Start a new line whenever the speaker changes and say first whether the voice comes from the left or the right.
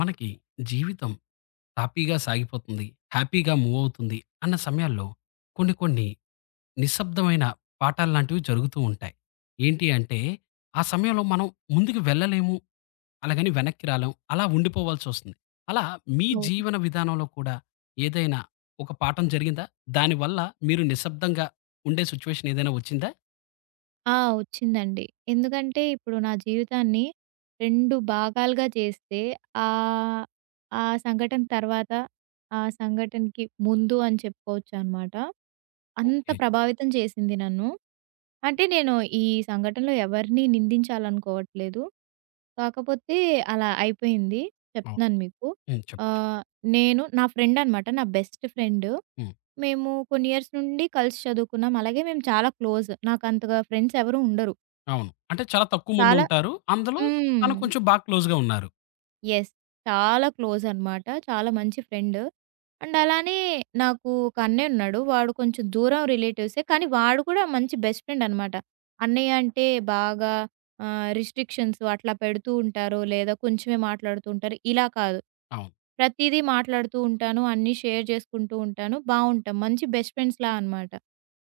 left: మనకి జీవితం హ్యాపీగా సాగిపోతుంది. హ్యాపీగా మూవ్ అవుతుంది అన్న సమయాల్లో కొన్ని కొన్ని నిశ్శబ్దమైన పాఠాల్లాంటివి జరుగుతూ ఉంటాయి. ఏంటి అంటే ఆ సమయంలో మనం ముందుకు వెళ్ళలేము. అలాగని వెనక్కి రాలేము. అలా ఉండిపోవాల్సొస్తుంది. అలా మీ
right: అవును.
left: జీవన విధానంలో కూడా ఏదైనా ఒక పాఠం జరిగిందా? దానివల్ల మీరు నిశ్శబ్దంగా ఉండే సిట్యుయేషన్ ఏదైనా వచ్చిందా?
right: ఆ! వచ్చిందండి. ఎందుకంటే ఇప్పుడు నా జీవితాన్ని 2 భాగాలుగా చేస్తే ఆహ్, ఆ సంఘటన తర్వాత, ఆ సంఘటనకి ముందు అని చెప్పుకోవచ్చనమాట. అంత
left: ఓకే.
right: ప్రభావితం చేసింది నన్ను. అంటే నేను ఈ సంఘటనలో ఎవరిని నిందించాలనుకోవట్లేదు. కాకపోతే అలా అయిపోయింది.
left: అవును.
right: చెప్తున్నాను మీకు.
left: హ్మ్. చెప్పండి. చెప్పండి.
right: ఆహ్, నేను నా ఫ్రెండ్ అనమాట. నా బెస్ట్ ఫ్రెండ్.
left: హ్మ్.
right: మేము కొన్ని ఇయర్స్ నుండి కలిసి చదువుకున్నాం. అలాగే మేము చాలా క్లోజ్. నాకంతగా ఫ్రెండ్స్ ఎవరు ఉండరు.
left: అవును. అంటే చాలా తక్కువ
right: చాలా
left: మందుంటారు. అందులో
right: హ్మ్.
left: తను కొంచెం బాగా క్లోజ్‌గా ఉన్నారు.
right: యెస్. చాలా క్లోజ్ అనమాట. చాలా మంచి ఫ్రెండ్. అండ్ అలానే నాకు ఒక అన్నయ్య ఉన్నాడు. వాడు కొంచెం దూరం రిలేటివ్సే. కానీ వాడు కూడా మంచి బెస్ట్ ఫ్రెండ్ అనమాట. అన్నయ్య అంటే బాగా రిస్ట్రిక్షన్స్ అట్లా పెడుతూ ఉంటారు. లేదా కొంచెమే మాట్లాడుతూ ఉంటారు. ఇలా కాదు.
left: అవును.
right: ప్రతీదీ మాట్లాడుతూ ఉంటాను. అన్నీ షేర్ చేసుకుంటూ ఉంటాను. బావుంటాం. మంచి బెస్ట్ ఫ్రెండ్స్‌లా అనమాట.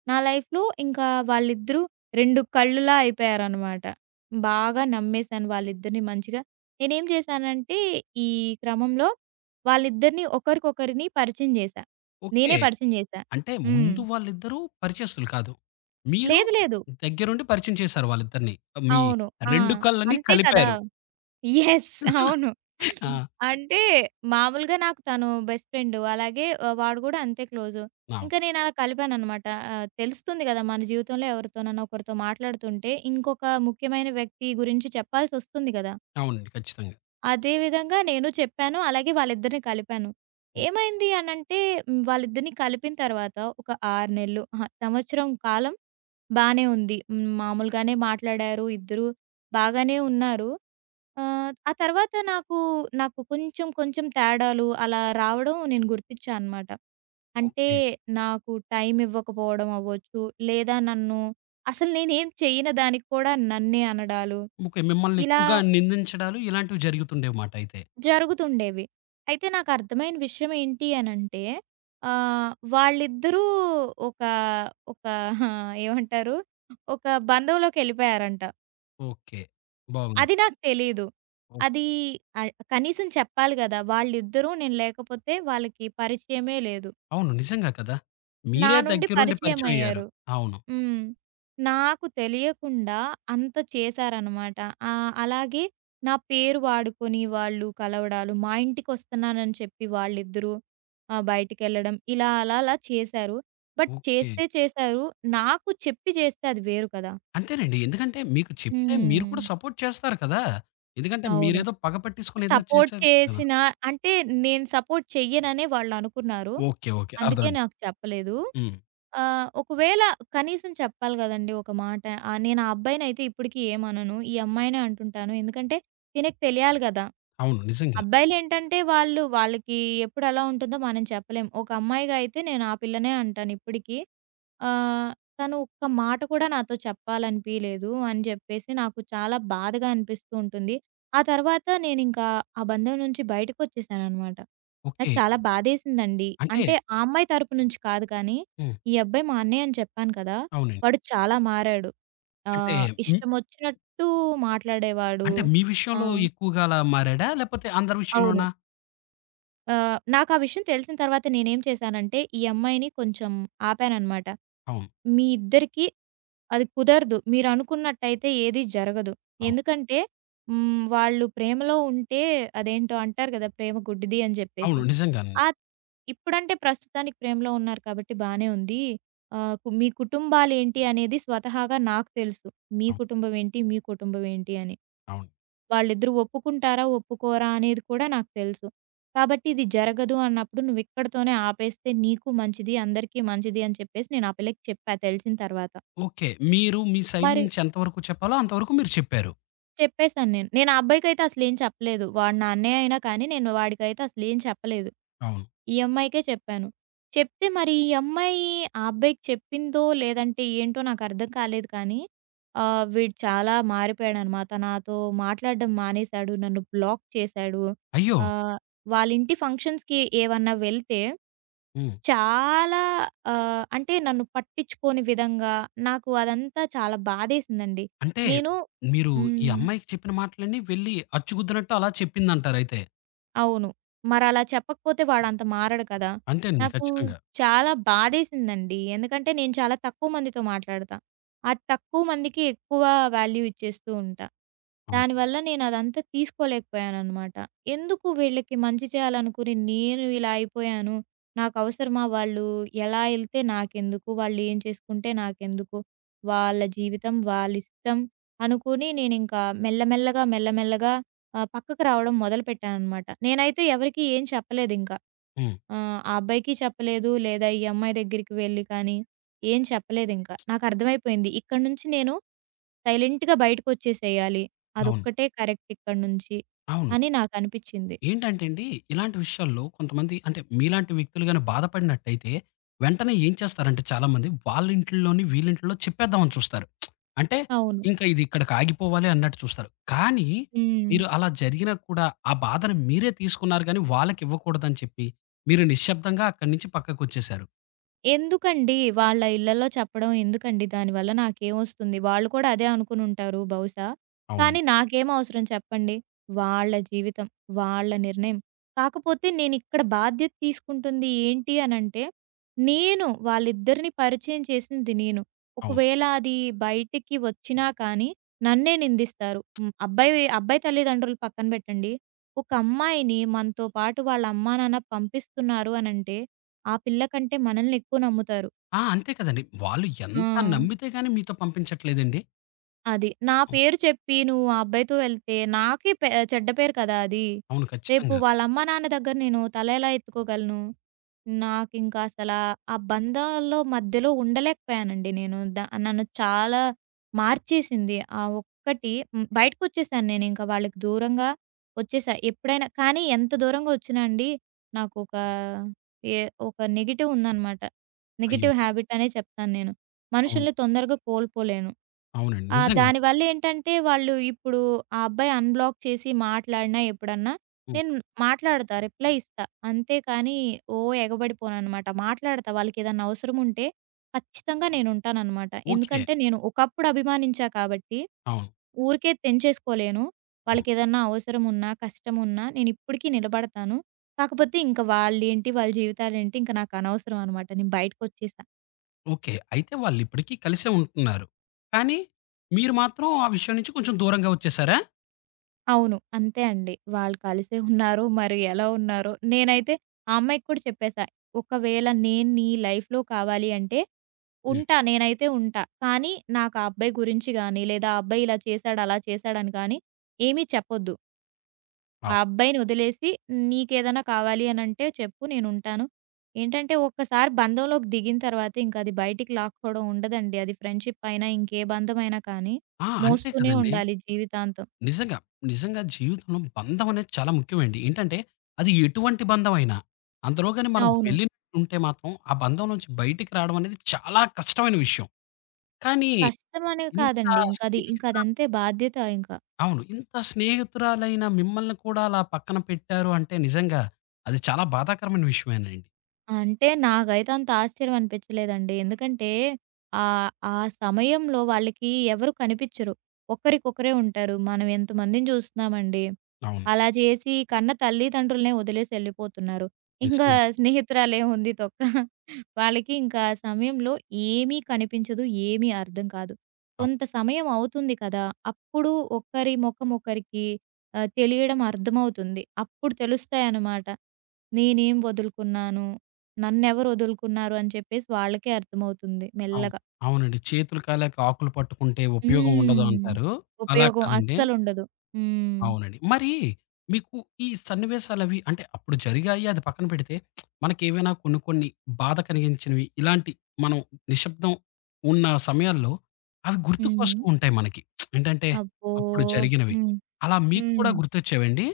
right: నా లైఫ్‌లో ఇంకా వాళ్ళిద్దరూ 2 కళ్ళులా అయిపోయారనమాట. బాగా నమ్మేసాను వాళ్ళిద్దరిని మంచిగా. నేనేం జేశానంటే, ఈ క్రమంలో వాళ్ళిద్దరిని ఒకరికొకరిని పరిచయం జేశా. నేనే
left: ఓకే.
right: పరిచయం జేశా.
left: అంటే
right: హ్మ్.
left: ముందు వాళ్ళిద్దరూ పరిచయస్తులు కాదు. మీరు
right: లేదు. లేదు.
left: దగ్గరుండి పరిచయం చేశారు వాళ్ళిద్దరిని. మీ
right: అవును. ఆ!
left: 2 కళ్ళని
right: అంతే కదా!
left: కలిపారు.
right: యెస్. అవును.
left: ఆ!
right: అంటే మామూలుగా నాకు తను బెస్ట్ ఫ్రెండు. అలాగే వాడు గూడా అంతే క్లోజు.
left: అవును.
right: ఇంకా నేను అలా కలిపాననమాట. తెలుస్తుంది గదా! మన జీవితంలో ఎవరితోనన్నా ఒకరితో మాట్లాడుతుంటే, ఇంకొక ముఖ్యమైన వ్యక్తి గురించి చెప్పాల్సొస్తుంది గదా!
left: అవునండి. ఖచ్చితంగా.
right: అదే విధంగా నేను చెప్పాను. అలాగే వాళ్ళిద్దరిని కలిపాను.
left: హ్మ్.
right: ఏమైంది అనంటే హ్మ్, వాళ్ళిద్దరిని కలిపిన తర్వాత ఒక 6 నెలలు అహా! సంవత్సరం కాలం బానే ఉంది. హ్మ్, మామూలుగానే మాట్లాడారు. ఇద్దరు బాగానే ఉన్నారు. ఆ తర్వాత నాకు కొంచెం కొంచెం తేడాలు అలా రావడం నేను గుర్తిచ్చా అనమాట. అంటే
left: ఓకే.
right: నాకు టైం ఇవ్వకపోవడం అవ్వచ్చు. లేదా నన్ను అసలు నేనేం చెయ్యని దానికి కూడా నన్నే అనడాలు.
left: ఓకే. మిమ్మల్ని
right: ఇలా
left: ఎక్కువగా నిందించడాలు ఇలాంటివి జరుగుతుండేవి మాట అయితే.
right: జరుగుతుండేవి. అయితే నాకర్థమైన విషయం ఏంటి అనంటే వాళ్ళిద్దరూ ఒక ఒక హా, ఏమంటారు? ఒక బంధంలోకెళ్ళిపోయారంట.
left: ఓకే. బాగుంది.
right: అది నాకు తెలీదు.
left: ఓహ్!
right: అది కనీసం చెప్పాలి గదా! వాళ్ళిద్దరూ నేను లేకపోతే వాళ్ళకి పరిచయమే లేదు.
left: అవును. నిజంగా కదా!
right: నా
left: మీరే
right: నుండి
left: దగ్గరుండి పరిచయం అయ్యారు.
right: పరిచయమయ్యారు.
left: అవును.
right: హ్మ్. నాకు తెలియకుండా అంత చేశారనమాట. అలాగే నా పేరు వాడుకొని వాళ్ళు కలవడాలు, మా ఇంటికొస్తున్నానని చెప్పి వాళ్ళిద్దరూ బయటికెళ్ళడం ఇలా అలా అలా చేశారు. But
left: okay.
right: చేస్తే చేశారు. నాకు చెప్పి చేస్తే అది వేరు కదా!
left: అంతేనండి. ఎందుకంటే మీకు చెప్తే మీరు
right: హ్మ్.
left: కూడా సపోర్ట్ చేస్తారు కదా! ఎందుకంటే
right: అవును.
left: మీరేదో పగ పట్టించుకొని ఏదో
right: సపోర్ట్
left: చేశారు కదా!
right: చేసిన అంటే నేను సపోర్ట్ చెయ్యననే వాళ్ళనుకున్నారు.
left: ఓకే. ఓకే.
right: అందుకే
left: అర్థమైంది.
right: నాకు చెప్పలేదు.
left: హ్మ్.
right: ఒకవేళ కనీసం చెప్పాలి గదండీ ఒక మాట. నేను ఆ అబ్బాయినైతే ఇప్పటికి ఏమనను. ఈ అమ్మాయినే అంటుంటాను. ఎందుకంటే తినకి తెలియాలి గదా!
left: అవును. నిజంగా.
right: అబ్బాయిలేంటంటే వాళ్ళు వాళ్ళకి ఎప్పుడు ఎలా ఉంటుందో మనం చెప్పలేం. ఒక అమ్మాయిగా అయితే నేను ఆ పిల్లనే అంటాను ఇప్పటికి. ఆహ్, తను ఒక్క మాట కూడా నాతో చెప్పాలనిపియలేదు అని చెప్పేసి నాకు చాలా బాధగా అనిపిస్తూ ఉంటుంది. ఆ తర్వాత నేనింకా ఆ బంధం నుంచి బయటకొచ్చేసాననమాట. నాకు
left: ఓకే.
right: చాలా బాధేసిందండి.
left: అంటే
right: అంటే ఆ అమ్మాయి తరపు నుంచి కాదు కానీ,
left: హ్మ్.
right: ఈ అబ్బాయి మా అన్నయ్య అని చెప్పాను కదా!
left: అవునండి.
right: వాడు చాలా మారాడు.
left: అంటే హ్మ్.
right: ఇష్టమొచ్చినట్టు మాట్లాడేవాడు.
left: అంటే మీ
right: ఆ!
left: విషయంలో ఎక్కువగా అలా మారాడా? లేపోతే అందరి
right: అవును.
left: విషయంలోనా?
right: నాకు ఆ విషయం తెలిసిన తర్వాత నేనేం చేశానంటే, ఈ అమ్మాయిని కొంచెం ఆపాననమాట.
left: అవును.
right: మీ ఇద్దరికీ అది కుదరదు. మీరనుకున్నట్టయితే ఏది జరగదు.
left: అవును.
right: ఎందుకంటే హ్మ్. వాళ్ళు ప్రేమలో ఉంటే అదేంటో అంటారు గదా! ప్రేమ గుడ్డిది అని జెప్పేసి.
left: అవును. నిజంగానండి.
right: ఆహ్, ఇప్పుడంటే ప్రస్తుతానికి ప్రేమలో ఉన్నారు కాబట్టి బానే ఉంది. ఆహ్, కు మీ కుటుంబాలేంటి అనేది స్వతహాగా నాకు తెలుసు. మీ
left: అవును.
right: కుటుంబం ఏంటి? మీ కుటుంబం ఏంటి అని.
left: అవును.
right: వాళ్ళిద్దరూ ఒప్పుకుంటారా? ఒప్పుకోరా? అనేది కూడా నాకు తెలుసు. కాబట్టి ఇది జరగదు అన్నప్పుడు నువ్విక్కడితోనే ఆపేస్తే నీకు మంచిది, అందరికీ మంచిది అని చెప్పేసి నేను ఆ పిల్లకి చెప్పా తెలిసిన తర్వాత.
left: ఓకే. మీరు మీ సైడ్
right: మరి
left: నుంచి ఎంత వరకు చెప్పాలో అంతవరకు మీరు చెప్పారు.
right: చెప్పేసాను నేను. నేను ఆ అబ్బాయికైతే అసలేం చెప్పలేదు. వాడు నా అన్నయ్య అయినా కానీ నేను వాడికైతే అసలేం చెప్పలేదు.
left: అవును.
right: ఈ అమ్మాయికే చెప్పాను. చెప్తే మరి ఈ అమ్మాయి ఆ అబ్బాయికి చెప్పిందో, లేదంటే ఏంటో నాకర్థం కాలేదు కానీ, వీడు చాలా మారిపోయాడనమాట. నాతో మాట్లాడడం మానేశాడు. నన్ను బ్లాక్ చేశాడు.
left: అయ్యో!
right: ఆహ్, వాళ్ళింటి ఫంక్షన్స్‌కి ఏవన్నా వెళ్తే
left: హ్మ్.
right: చాలా అంటే నన్ను పట్టించుకోని విధంగా నాకు అదంతా చాలా బాధేసిందండి.
left: అంటే
right: నేను
left: మీరు ఈ
right: హ్మ్.
left: అమ్మాయికి చెప్పిన మాటలన్నీ వెళ్లి అచ్చుగుద్దినట్టు అలా చెప్పిందంటారయితే.
right: అవును. మరలా చెప్పకపోతే వాడంత మారడు కదా!
left: అంతే అండి.
right: నాకు
left: ఖచ్చితంగా.
right: చాలా బాధేసిందండి. ఎందుకంటే నేను చాలా తక్కువ మందితో మాట్లాడతా. ఆ తక్కువ మందికి ఎక్కువ వాల్యూ ఇచ్చేస్తూ ఉంటా.
left: అవును.
right: దానివల్ల నేను అదంతా తీసుకోలేకపోయాననమాట. ఎందుకు వీళ్ళకి మంచి చేయాలనుకుని నేను ఇలా అయిపోయాను. నాకవసరమా వాళ్ళు ఎలా ఎళ్తే నాకెందుకు? వాళ్ళు ఏం చేసుకుంటే నాకెందుకు? వాళ్ళ జీవితం వాళ్ళిష్టం అనుకుని నేనింకా మెల్లమెల్లగా, మెల్లమెల్లగా పక్కకు రావడం మొదలుపెట్టాననమాట. నేనైతే ఎవరికీ ఏం చెప్పలేదింక.
left: హ్మ్.
right: ఆహ్, ఆ ఆ అబ్బాయికి చెప్పలేదు, లేదా ఈ అమ్మాయి దగ్గరికి వెళ్లి కానీ, ఏం చెప్పలేదింక. నాకర్థమైపోయింది. ఇక్కడి నుంచి నేను సైలెంట్‌గా బయటకొచ్చేసేయాలి.
left: అవును.
right: అదొక్కటే కరెక్ట్ ఇక్కడి నుంచి
left: అవును.
right: అని నాకనిపిచ్చింది.
left: ఏంటంటే అండి, ఇలాంటి విషయాల్లో కొంతమంది అంటే మీలాంటి వ్యక్తులు గాని బాధపడినట్టయితే, వెంటనే ఏం చేస్తారంటే చాలామంది వాళ్ళ ఇంట్లోని వీళ్ళింట్లో చెప్పేద్దామని చూస్తారు. అంటే
right: అవును.
left: ఇంకా ఇది ఇక్కడికి ఆగిపోవాలి అన్నట్టు చూస్తారు. కానీ
right: హ్మ్.
left: మీరు అలా జరిగినా కూడా ఆ బాధను మీరే తీసుకున్నారు గానీ వాళ్ళకివ్వకూడదని చెప్పి, మీరు నిశ్శబ్దంగా అక్కడి నుంచి పక్కకొచ్చేసారు.
right: ఎందుకండి? వాళ్ళ ఇళ్ళలో చెప్పడం ఎందుకండి? దానివల్ల నాకేమొస్తుంది? వాళ్ళు కూడా అదే అనుకునుంటారు బహుశా.
left: అవునండి. అవును.
right: కానీ నాకేం అవసరం చెప్పండి? వాళ్ళ జీవితం, వాళ్ళ నిర్ణయం. కాకపోతే నేనిక్కడ బాధ్యత తీసుకుంటుంది ఏంటి అనంటే, నేను వాళ్ళిద్దరిని పరిచయం చేసింది నేను.
left: అవును
right: ఒకవేళ అది బయటికి వచ్చినా కానీ నన్నే నిందిస్తారు. హ్మ్. అబ్బాయి అబ్బాయి తల్లిదండ్రులు పక్కన పెట్టండి. ఒక అమ్మాయిని మనతో పాటు వాళ్ళ అమ్మా, నాన్న పంపిస్తున్నారు అనంటే ఆ పిల్ల కంటే మనల్ని ఎక్కువ నమ్ముతారు.
left: ఆ! అంతే కదండీ. వాళ్ళు
right: ఆ!
left: ఎంత నమ్మితే గాని మీతో పంపించట్లేదండి.
right: అది. నా
left: అవును.
right: పేరు చెప్పి నువ్వు ఆ అబ్బాయితో వెళ్తే నాకే చెడ్డ పేరు కదా! అది.
left: అవును.
right: రేపు
left: ఖచ్చితంగా.
right: వాళ్ళ అమ్మ నాన్న దగ్గర నేను తల ఎలా ఎత్తుకోగలను? నాకింకసలా ఆ బంధాల్లో మధ్యలో ఉండలేకపోయానండి నేను. నన్ను చాలా మార్చేసింది ఆ ఒక్కటి. హ్మ్. బయటకొచ్చేసాను నేనింక వాళ్ళకి దూరంగా వచ్చేసా. ఎప్పుడైనా కానీ ఎంత దూరంగా వచ్చినా అండి నాకొక ఏ ఒక నెగెటివ్ ఉందనమాట.
left: అయ్యో!
right: నెగెటివ్ హ్యాబిట్ అనే చెప్తాను నేను.
left: అవును.
right: మనుషుల్ని తొందరగా కోల్పోలేను.
left: అవునండి. నిజంగా.
right: దానివల్లేంటంటే వాళ్ళు ఇప్పుడు ఆ అబ్బాయి అన్‌బ్లాక్ చేసి మాట్లాడినా ఎప్పుడన్నా
left: హ్మ్.
right: నేను మాట్లాడతా. రిప్లై ఇస్తా. అంతే కానీ, ఓ ఎగబడిపోననమాట. మాట్లాడతా. వాళ్ళకేదన్నా అవసరం ఉంటే ఖచ్చితంగా నేనుంటాననమాట.
left: ఓకే.
right: ఎందుకంటే, నేను ఒకప్పుడు అభిమానించా కాబట్టి,
left: అవును.
right: ఊరికే తెంచేసుకోలేను.
left: అవును.
right: వాళ్ళకేదన్నా అవసరం ఉన్నా, కష్టం ఉన్నా నేనిప్పటికీ నిలబడతాను. కాకపోతే ఇంక వాళ్ళేంటి, వాళ్ళ జీవితాలేంటి ఇంక నాకనవసరం అనమాట. నేను బయటకొచ్చేసా.
left: ఓకే. అయితే వాళ్ళిప్పటికి కలిసే ఉంటున్నారు. కానీ మీరు మాత్రం ఆ విషయం నుంచి కొంచెం దూరంగా వచ్చేసారా?
right: అవును. అంతే అండి. వాళ్ళు కలిసే ఉన్నారో, మరి ఎలా ఉన్నారో. నేనైతే ఆ అమ్మాయికి కూడా చెప్పేసా. ఒకవేళ నేను నీ లైఫ్‌లో కావాలి అంటే
left: హ్మ్.
right: ఉంటా. నేనైతే ఉంటా. కానీ నాకు ఆ అబ్బాయి గురించి గాని, లేదా ఆ అబ్బాయి ఇలా చేశాడు, అలా చేశాడని కానీ ఏమీ చెప్పొద్దు. ఆ
left: అవును.
right: అబ్బాయిని వదిలేసి నీకేదైనా కావాలి అనంటే చెప్పు నేనుంటాను. ఏంటంటే ఒక్కసారి బంధంలోకి దిగిన తర్వాత ఇంక అది బయటికి లాక్కోవడం ఉండదండి. అది ఫ్రెండ్‌షిప్ అయినా, ఇంకే బంధమైనా కానీ
left: ఆ! అంతే
right: మోస్తూనే
left: కదండీ.
right: ఉండాలి జీవితాంతం.
left: నిజంగా. నిజంగా జీవితంలో బంధం అనేది చాలా ముఖ్యమండి. ఏంటంటే అది ఎటువంటి బంధమైనా. అందులోగాని మనం
right: అవును.
left: వెళ్ళినట్టుంటే మాత్రం ఆ బంధం నుంచి బయటికి రావడం అనేది చాలా కష్టమైన విషయం. కానీ
right: కష్టమనే
left: ఇంత
right: కాదండి.
left: స్నేహితు
right: ఇంకదంతే బాధ్యత ఇంక.
left: అవును. ఇంత స్నేహితురాలైన మిమ్మల్ని కూడా అలా పక్కన పెట్టారు అంటే నిజంగా అది చాలా బాధాకరమైన విషయమేనండి.
right: అంటే నాకైతే అంత ఆశ్చర్యం అనిపించలేదండి. ఎందుకంటే ఆ సమయంలో వాళ్ళకి ఎవరు కనిపిచ్చరు. ఒక్కరికొకరే ఉంటారు. మనం ఎంతమందిని చూస్తున్నామండి.
left: అవును.
right: అలా చేసి కన్న తల్లిదండ్రులనే వదిలేసి ఎళ్ళిపోతున్నారు. ఇంకా
left: నిజంగా.
right: స్నేహితురాలేముంది తొక్క. వాళ్ళకి ఇంకా ఆ సమయంలో ఏమీ కనిపించదు. ఏమీ అర్థం కాదు.
left: అవును.
right: కొంత సమయం అవుతుంది కదా! అప్పుడు ఒకరి ముఖం ఒకరికి తెలియడం అర్థమవుతుంది. అప్పుడు తెలుస్తాయన్నమాట. నేనేం వదులుకున్నాను? నన్నెవరు వదులుకున్నారు అని చెప్పేసి వాళ్ళకే అర్థమవుతుంది
left: అవును.
right: మెల్లగా.
left: అవునండి. చేతులు కాలాక ఆకులు పట్టుకుంటే ఉపయోగం ఉండదు
right: హ్మ్.
left: అంటారు. అలా
right: ఉపయోగం
left: కాదండి.
right: అస్సలుండదు. హ్మ్.
left: అవునండి. మరి మీకు ఈ సన్నివేశాలవి అంటే అప్పుడు జరిగాయి అది పక్కన పెడితే, మనకేవైనా కొన్ని కొన్ని బాధ కలిగించినవి ఇలాంటి మనం నిశ్శబ్దం ఉన్న సమయాల్లో అవి
right: హ్మ్.
left: గుర్తుకొస్తూ ఉంటాయి మనకి. ఏంటంటే
right: అబ్బో!
left: అప్పుడు జరిగినవి.
right: హ్మ్.
left: అలా మీకు కూడా
right: హ్మ్.
left: గుర్తొచ్చేవండి?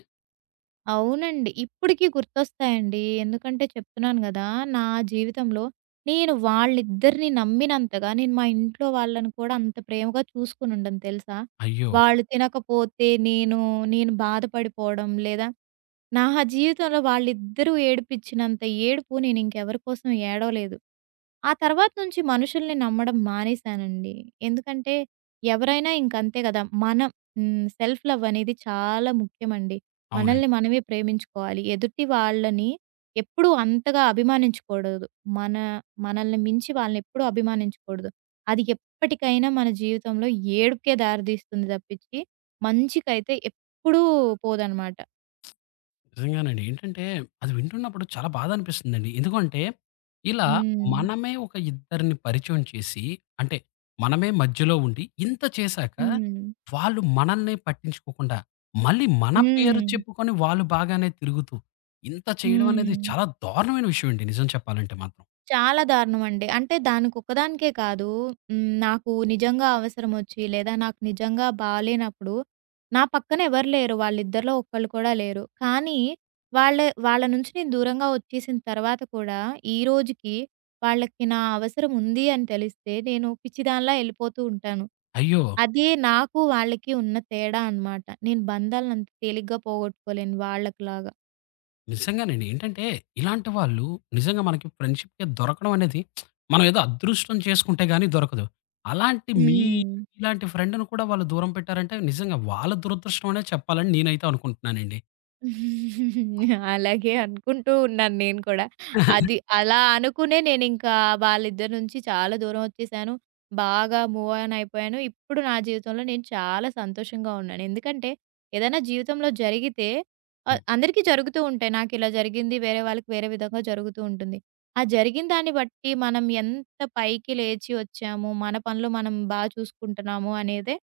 right: అవునండి. ఇప్పటికి గుర్తొస్తాయండి. ఎందుకంటే చెప్తున్నాను గదా! నా జీవితంలో నేను వాళ్ళిద్దరిని నమ్మినంతగా నేను మా ఇంట్లో వాళ్ళని కూడా అంత ప్రేమగా చూసుకొనుండను తెలుసా?
left: అయ్యో!
right: వాళ్ళు తినకపోతే నేను బాధపడిపోవడం లేదా నా జీవితంలో వాళ్ళిద్దరూ ఏడిపించినంత ఏడుపు నేనింకెవరి కోసం ఏడవలేదు. ఆ తర్వాత నుంచి మనుషుల్ని నమ్మడం మానేశానండి. ఎందుకంటే ఎవరైనా ఇంకంతే గదా! మనం హ్మ్. సెల్ఫ్ లవ్ అనేది చాలా ముఖ్యమండి.
left: అవునండి.
right: మనల్ని మనమే ప్రేమించుకోవాలి. ఎదుటి వాళ్ళని ఎప్పుడూ అంతగా అభిమానించకూడదు. మన మనల్ని మించి వాళ్ళని ఎప్పుడూ అభిమానించకూడదు. అది ఎప్పటికైనా మన జీవితంలో ఏడుపుకే దారితీస్తుంది తప్పించి, మంచికైతే ఎప్పుడూ పోదనమాట.
left: నిజంగానండి. ఏంటంటే అది వింటున్నప్పుడు చాలా బాధ అనిపిస్తుందండి. ఎందుకంటే ఇలా
right: హ్మ్.
left: మనమే ఒక ఇద్దరిని పరిచయం చేసి అంటే మనమే మధ్యలో ఉండి ఇంత చేశాక
right: హ్మ్.
left: వాళ్ళు మనల్ని పట్టించుకోకుండా మళ్ళీ మన పేరు
right: హ్మ్.
left: చెప్పుకొని వాళ్ళు బాగానే తిరుగుతూ ఇంత చేయడం
right: హ్మ్.
left: అనేది చాలా దారుణమైన విషయం అండి నిజం చెప్పాలంటే మాత్రం.
right: చాలా దారుణమండి. అంటే దానికొక్కదానికే కాదు. హ్మ్. నాకు నిజంగా అవసరమొచ్చి, లేదా నాకు నిజంగా బాలేనప్పుడు, నా పక్కన ఎవరు లేరు. వాళ్ళిద్దరిలో ఒక్కళ్ళు కూడా లేరు. కానీ, వాళ్ళే వాళ్ళ నుంచి నేను దూరంగా వచ్చేసిన తర్వాత కూడా, ఈ రోజుకి వాళ్ళకి నా అవసరం ఉంది అని తెలిస్తే, నేను పిచ్చిదానిలా ఎళ్ళిపోతూ ఉంటాను.
left: అయ్యో!
right: అదే నాకు వాళ్ళకి ఉన్న తేడా అనమాట. నేను బంధాలనంత తేలిగ్గా పోగొట్టుకోలేను వాళ్ళకిలాగా.
left: నిజంగానండి. ఏంటంటే, ఇలాంటి వాళ్ళు నిజంగా మనకి ఫ్రెండ్‌షిప్‌కి దొరకడం అనేది మనం ఏదో అదృష్టం చేసుకుంటే గాని దొరకదు. అలాంటి మీ
right: హ్మ్.
left: మీలాంటి ఫ్రెండ్‌ని కూడా వాళ్ళు దూరం పెట్టారంటే, నిజంగా వాళ్ళ దురదృష్టం అనే చెప్పాలని నేనైతే అనుకుంటున్నానండి.
right: అలాగే అనుకుంటూ ఉన్నాను నేను కూడా. అది అలా అనుకునే నేనింకా వాళ్ళిద్దరి నుంచి చాలా దూరం వచ్చేసాను. బాగా మూవ్ ఆన్ అయిపోయాను. ఇప్పుడు నా జీవితంలో నేను చాలా సంతోషంగా ఉన్నాను. ఎందుకంటే ఏదైనా జీవితంలో జరిగితే
left: ఉమ్.
right: అందరికీ జరుగుతూ ఉంటాయి. నాకిలా జరిగింది, వేరే వాళ్ళకి వేరే విధంగా జరుగుతూ ఉంటుంది. ఆ జరిగిన దాన్ని బట్టి మనం ఎంత పైకి లేచి వచ్చాము, మన పనులు మనం బా చూసుకుంటున్నాము అనేదే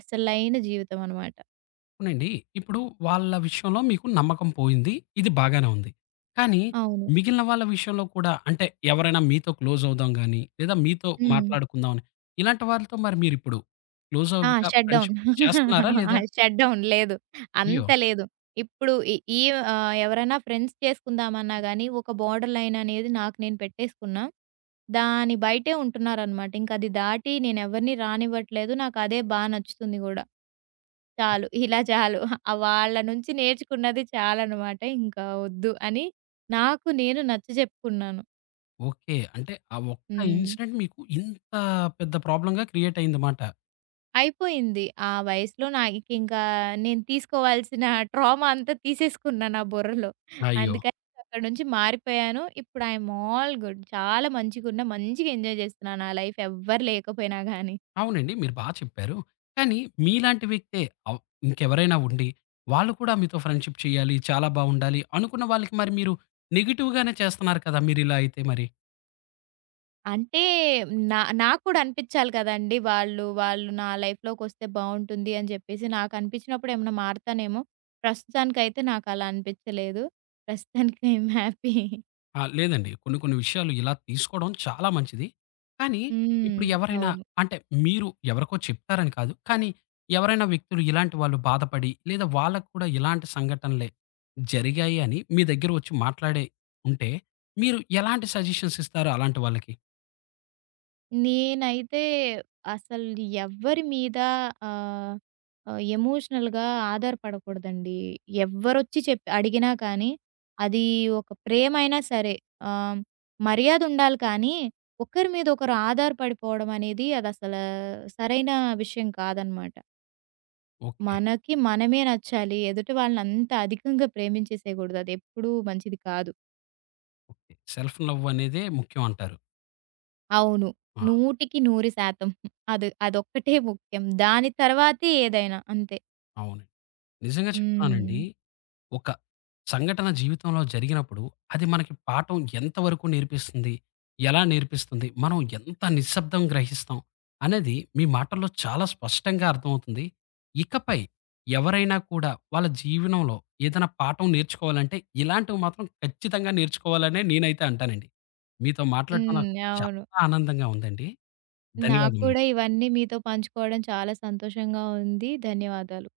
right: అసలైన జీవితం అనమాట.
left: అవునండి. ఇప్పుడు వాళ్ళ విషయంలో మీకు నమ్మకం పోయింది. ఇది బాగానే ఉంది. కానీ
right: అవును.
left: మిగిలిన వాళ్ళ విషయంలో కూడా అంటే ఎవరైనా మీతో క్లోజ్ అవుదాం గాని, లేదా మీతో
right: హ్మ్.
left: మాట్లాడుకుందాం అని, ఇలాంటి వాళ్ళతో మరి మీరిప్పుడు క్లోజ్
right: ఆ!
left: అవుట్‌గా
right: షట్ డౌన్.
left: ఫ్రెండ్‌షిప్ చేస్తున్నారా లేదా?
right: షట్ డౌన్ లేదు.
left: అయ్యో!
right: అంత లేదు. ఇప్పుడు ఈ ఈ ఎవరైనా ఫ్రెండ్స్ చేసుకుందామన్నా గాని, ఒక బోర్డర్ లైన్ అనేది నాకు నేను పెట్టేసుకున్నా. దాని బయటే ఉంటున్నారనమాట. ఇంక అది దాటి నేనెవరిని రానివ్వట్లేదు. నాకదే బా నచ్చుతుంది గూడా. చాలు. ఇలా చాలు. వాళ్ళ నుంచి నేర్చుకున్నది చాలనమాట. ఇంకా వద్దు అని నాకు నేను నచ్చజెప్పుకున్నాను.
left: ఓకే. అంటే ఆ ఒక్క
right: హ్మ్.
left: ఇన్సిడెంట్ మీకు ఇంత పెద్ద ప్రాబ్లమ్‌గా క్రియేట్ అయిందమాట.
right: అయిపోయింది. ఆ వయసులో నాకింకా నేను తీసుకోవాల్సిన ట్రామా అంతా తీసేసుకున్నా నా బుర్రలో.
left: అయ్యో!
right: అందుకని అక్కడి నుంచి మారిపోయాను. ఇప్పుడు ఐఎమ్ ఆల్ గుడ్. చాలా మంచిగున్నా, మంచిగా ఎంజాయ్ చేస్తున్నా నా లైఫ్ ఎవ్వరు లేకపోయినా గానీ.
left: అవునండి. మీరు బా చెప్పారు. కానీ మీలాంటి వ్యక్తే అవ్ ఇంకెవరైనా ఉండి, వాళ్ళు కూడా మీతో ఫ్రెండ్‌షిప్ చేయాలి, చాలా బావుండాలి అనుకున్న వాళ్ళకి మరి మీరు నెగెటివ్‌గానే చేస్తున్నారు కదా! మీరిలా అయితే మరి.
right: అంటే నాకు కూడా అనిపిచ్చాలి కదండీ! వాళ్ళు నా లైఫ్‌లోకొస్తే బావుంటుంది అని చెప్పేసి. నాకనిపించినప్పుడు ఏమన్నా మారతానేమో! ప్రస్తుతానికైతే నాకలా అనిపిచ్చలేదు. ప్రస్తుతానికి ఐఎమ్ హ్యాపీ.
left: ఆ! లేదండి. కొన్ని కొన్ని విషయాలు ఇలా తీసుకోవడం చాలా మంచిది. కానీ ఇప్పుడు
right: హ్మ్.
left: ఎవరైనా
right: అవును.
left: అంటే మీరు ఎవరికో చెప్తారని కాదు. కానీ ఎవరైనా వ్యక్తులు ఇలాంటి వాళ్ళు బాధపడి లేదా వాళ్ళకి కూడా ఇలాంటి సంఘటనలే జరిగాయి అని మీ దగ్గర వచ్చి మాట్లాడే ఉంటే మీరు ఎలాంటి సజెషన్స్ ఇస్తారు అలాంటి వాళ్ళకి?
right: నేనైతే అసలు ఎవ్వరి మీద ఆహ్, ఆహ్, ఎమోషనల్‌గా ఆధారపడకూడదండి. ఎవ్వరొచ్చి అడిగినా కానీ, అది ఒక ప్రేమైనా సరే ఆహ్, మర్యాదుండాలి కానీ, ఒకరి మీద ఒకరు ఆధారపడిపోవడం అనేది అదసలా సరైన విషయం కాదనమాట.
left: ఓకే.
right: మనకి మనమే నచ్చాలి. ఎదుటి వాళ్ళని అంత అధికంగా ప్రేమించేసేయగూడదు. అదెప్పుడూ మంచిది కాదు.
left: ఓకే. సెల్ఫ్ లవ్ అనేదే ముఖ్యం అంటారు.
right: అవును.
left: ఆ!
right: 100% అది అదొక్కటే ముఖ్యం. దాని తర్వాతే ఏదైనా అంతే.
left: అవును. నిజంగా చెప్తున్నానండి
right: హ్మ్.
left: ఒక సంఘటన జీవితంలో జరిగినప్పుడు, అది మనకి పాఠం ఎంతవరకు నేర్పిస్తుంది? ఎలా నేర్పిస్తుంది? మనం ఎంత నిశ్శబ్దం గ్రహిస్తాం? అనేది మీ మాటల్లో చాలా స్పష్టంగా అర్థమవుతుంది. ఇకపై ఎవరైనా కూడా వాళ్ళ జీవనంలో ఏదైనా పాఠం నేర్చుకోవాలంటే, ఇలాంటివి మాత్రం ఖచ్చితంగా నేర్చుకోవాలనే నేనైతే అంటానండి. మీతో మాట్లాడటం నాకు
right: హ్మ్. అవును.
left: చాలా ఆనందంగా ఉందండి.
right: నాకు కూడా
left: ధన్యవాదములు.
right: ఇవన్నీ మీతో పంచుకోవడం చాలా సంతోషంగా ఉంది. ధన్యవాదాలు.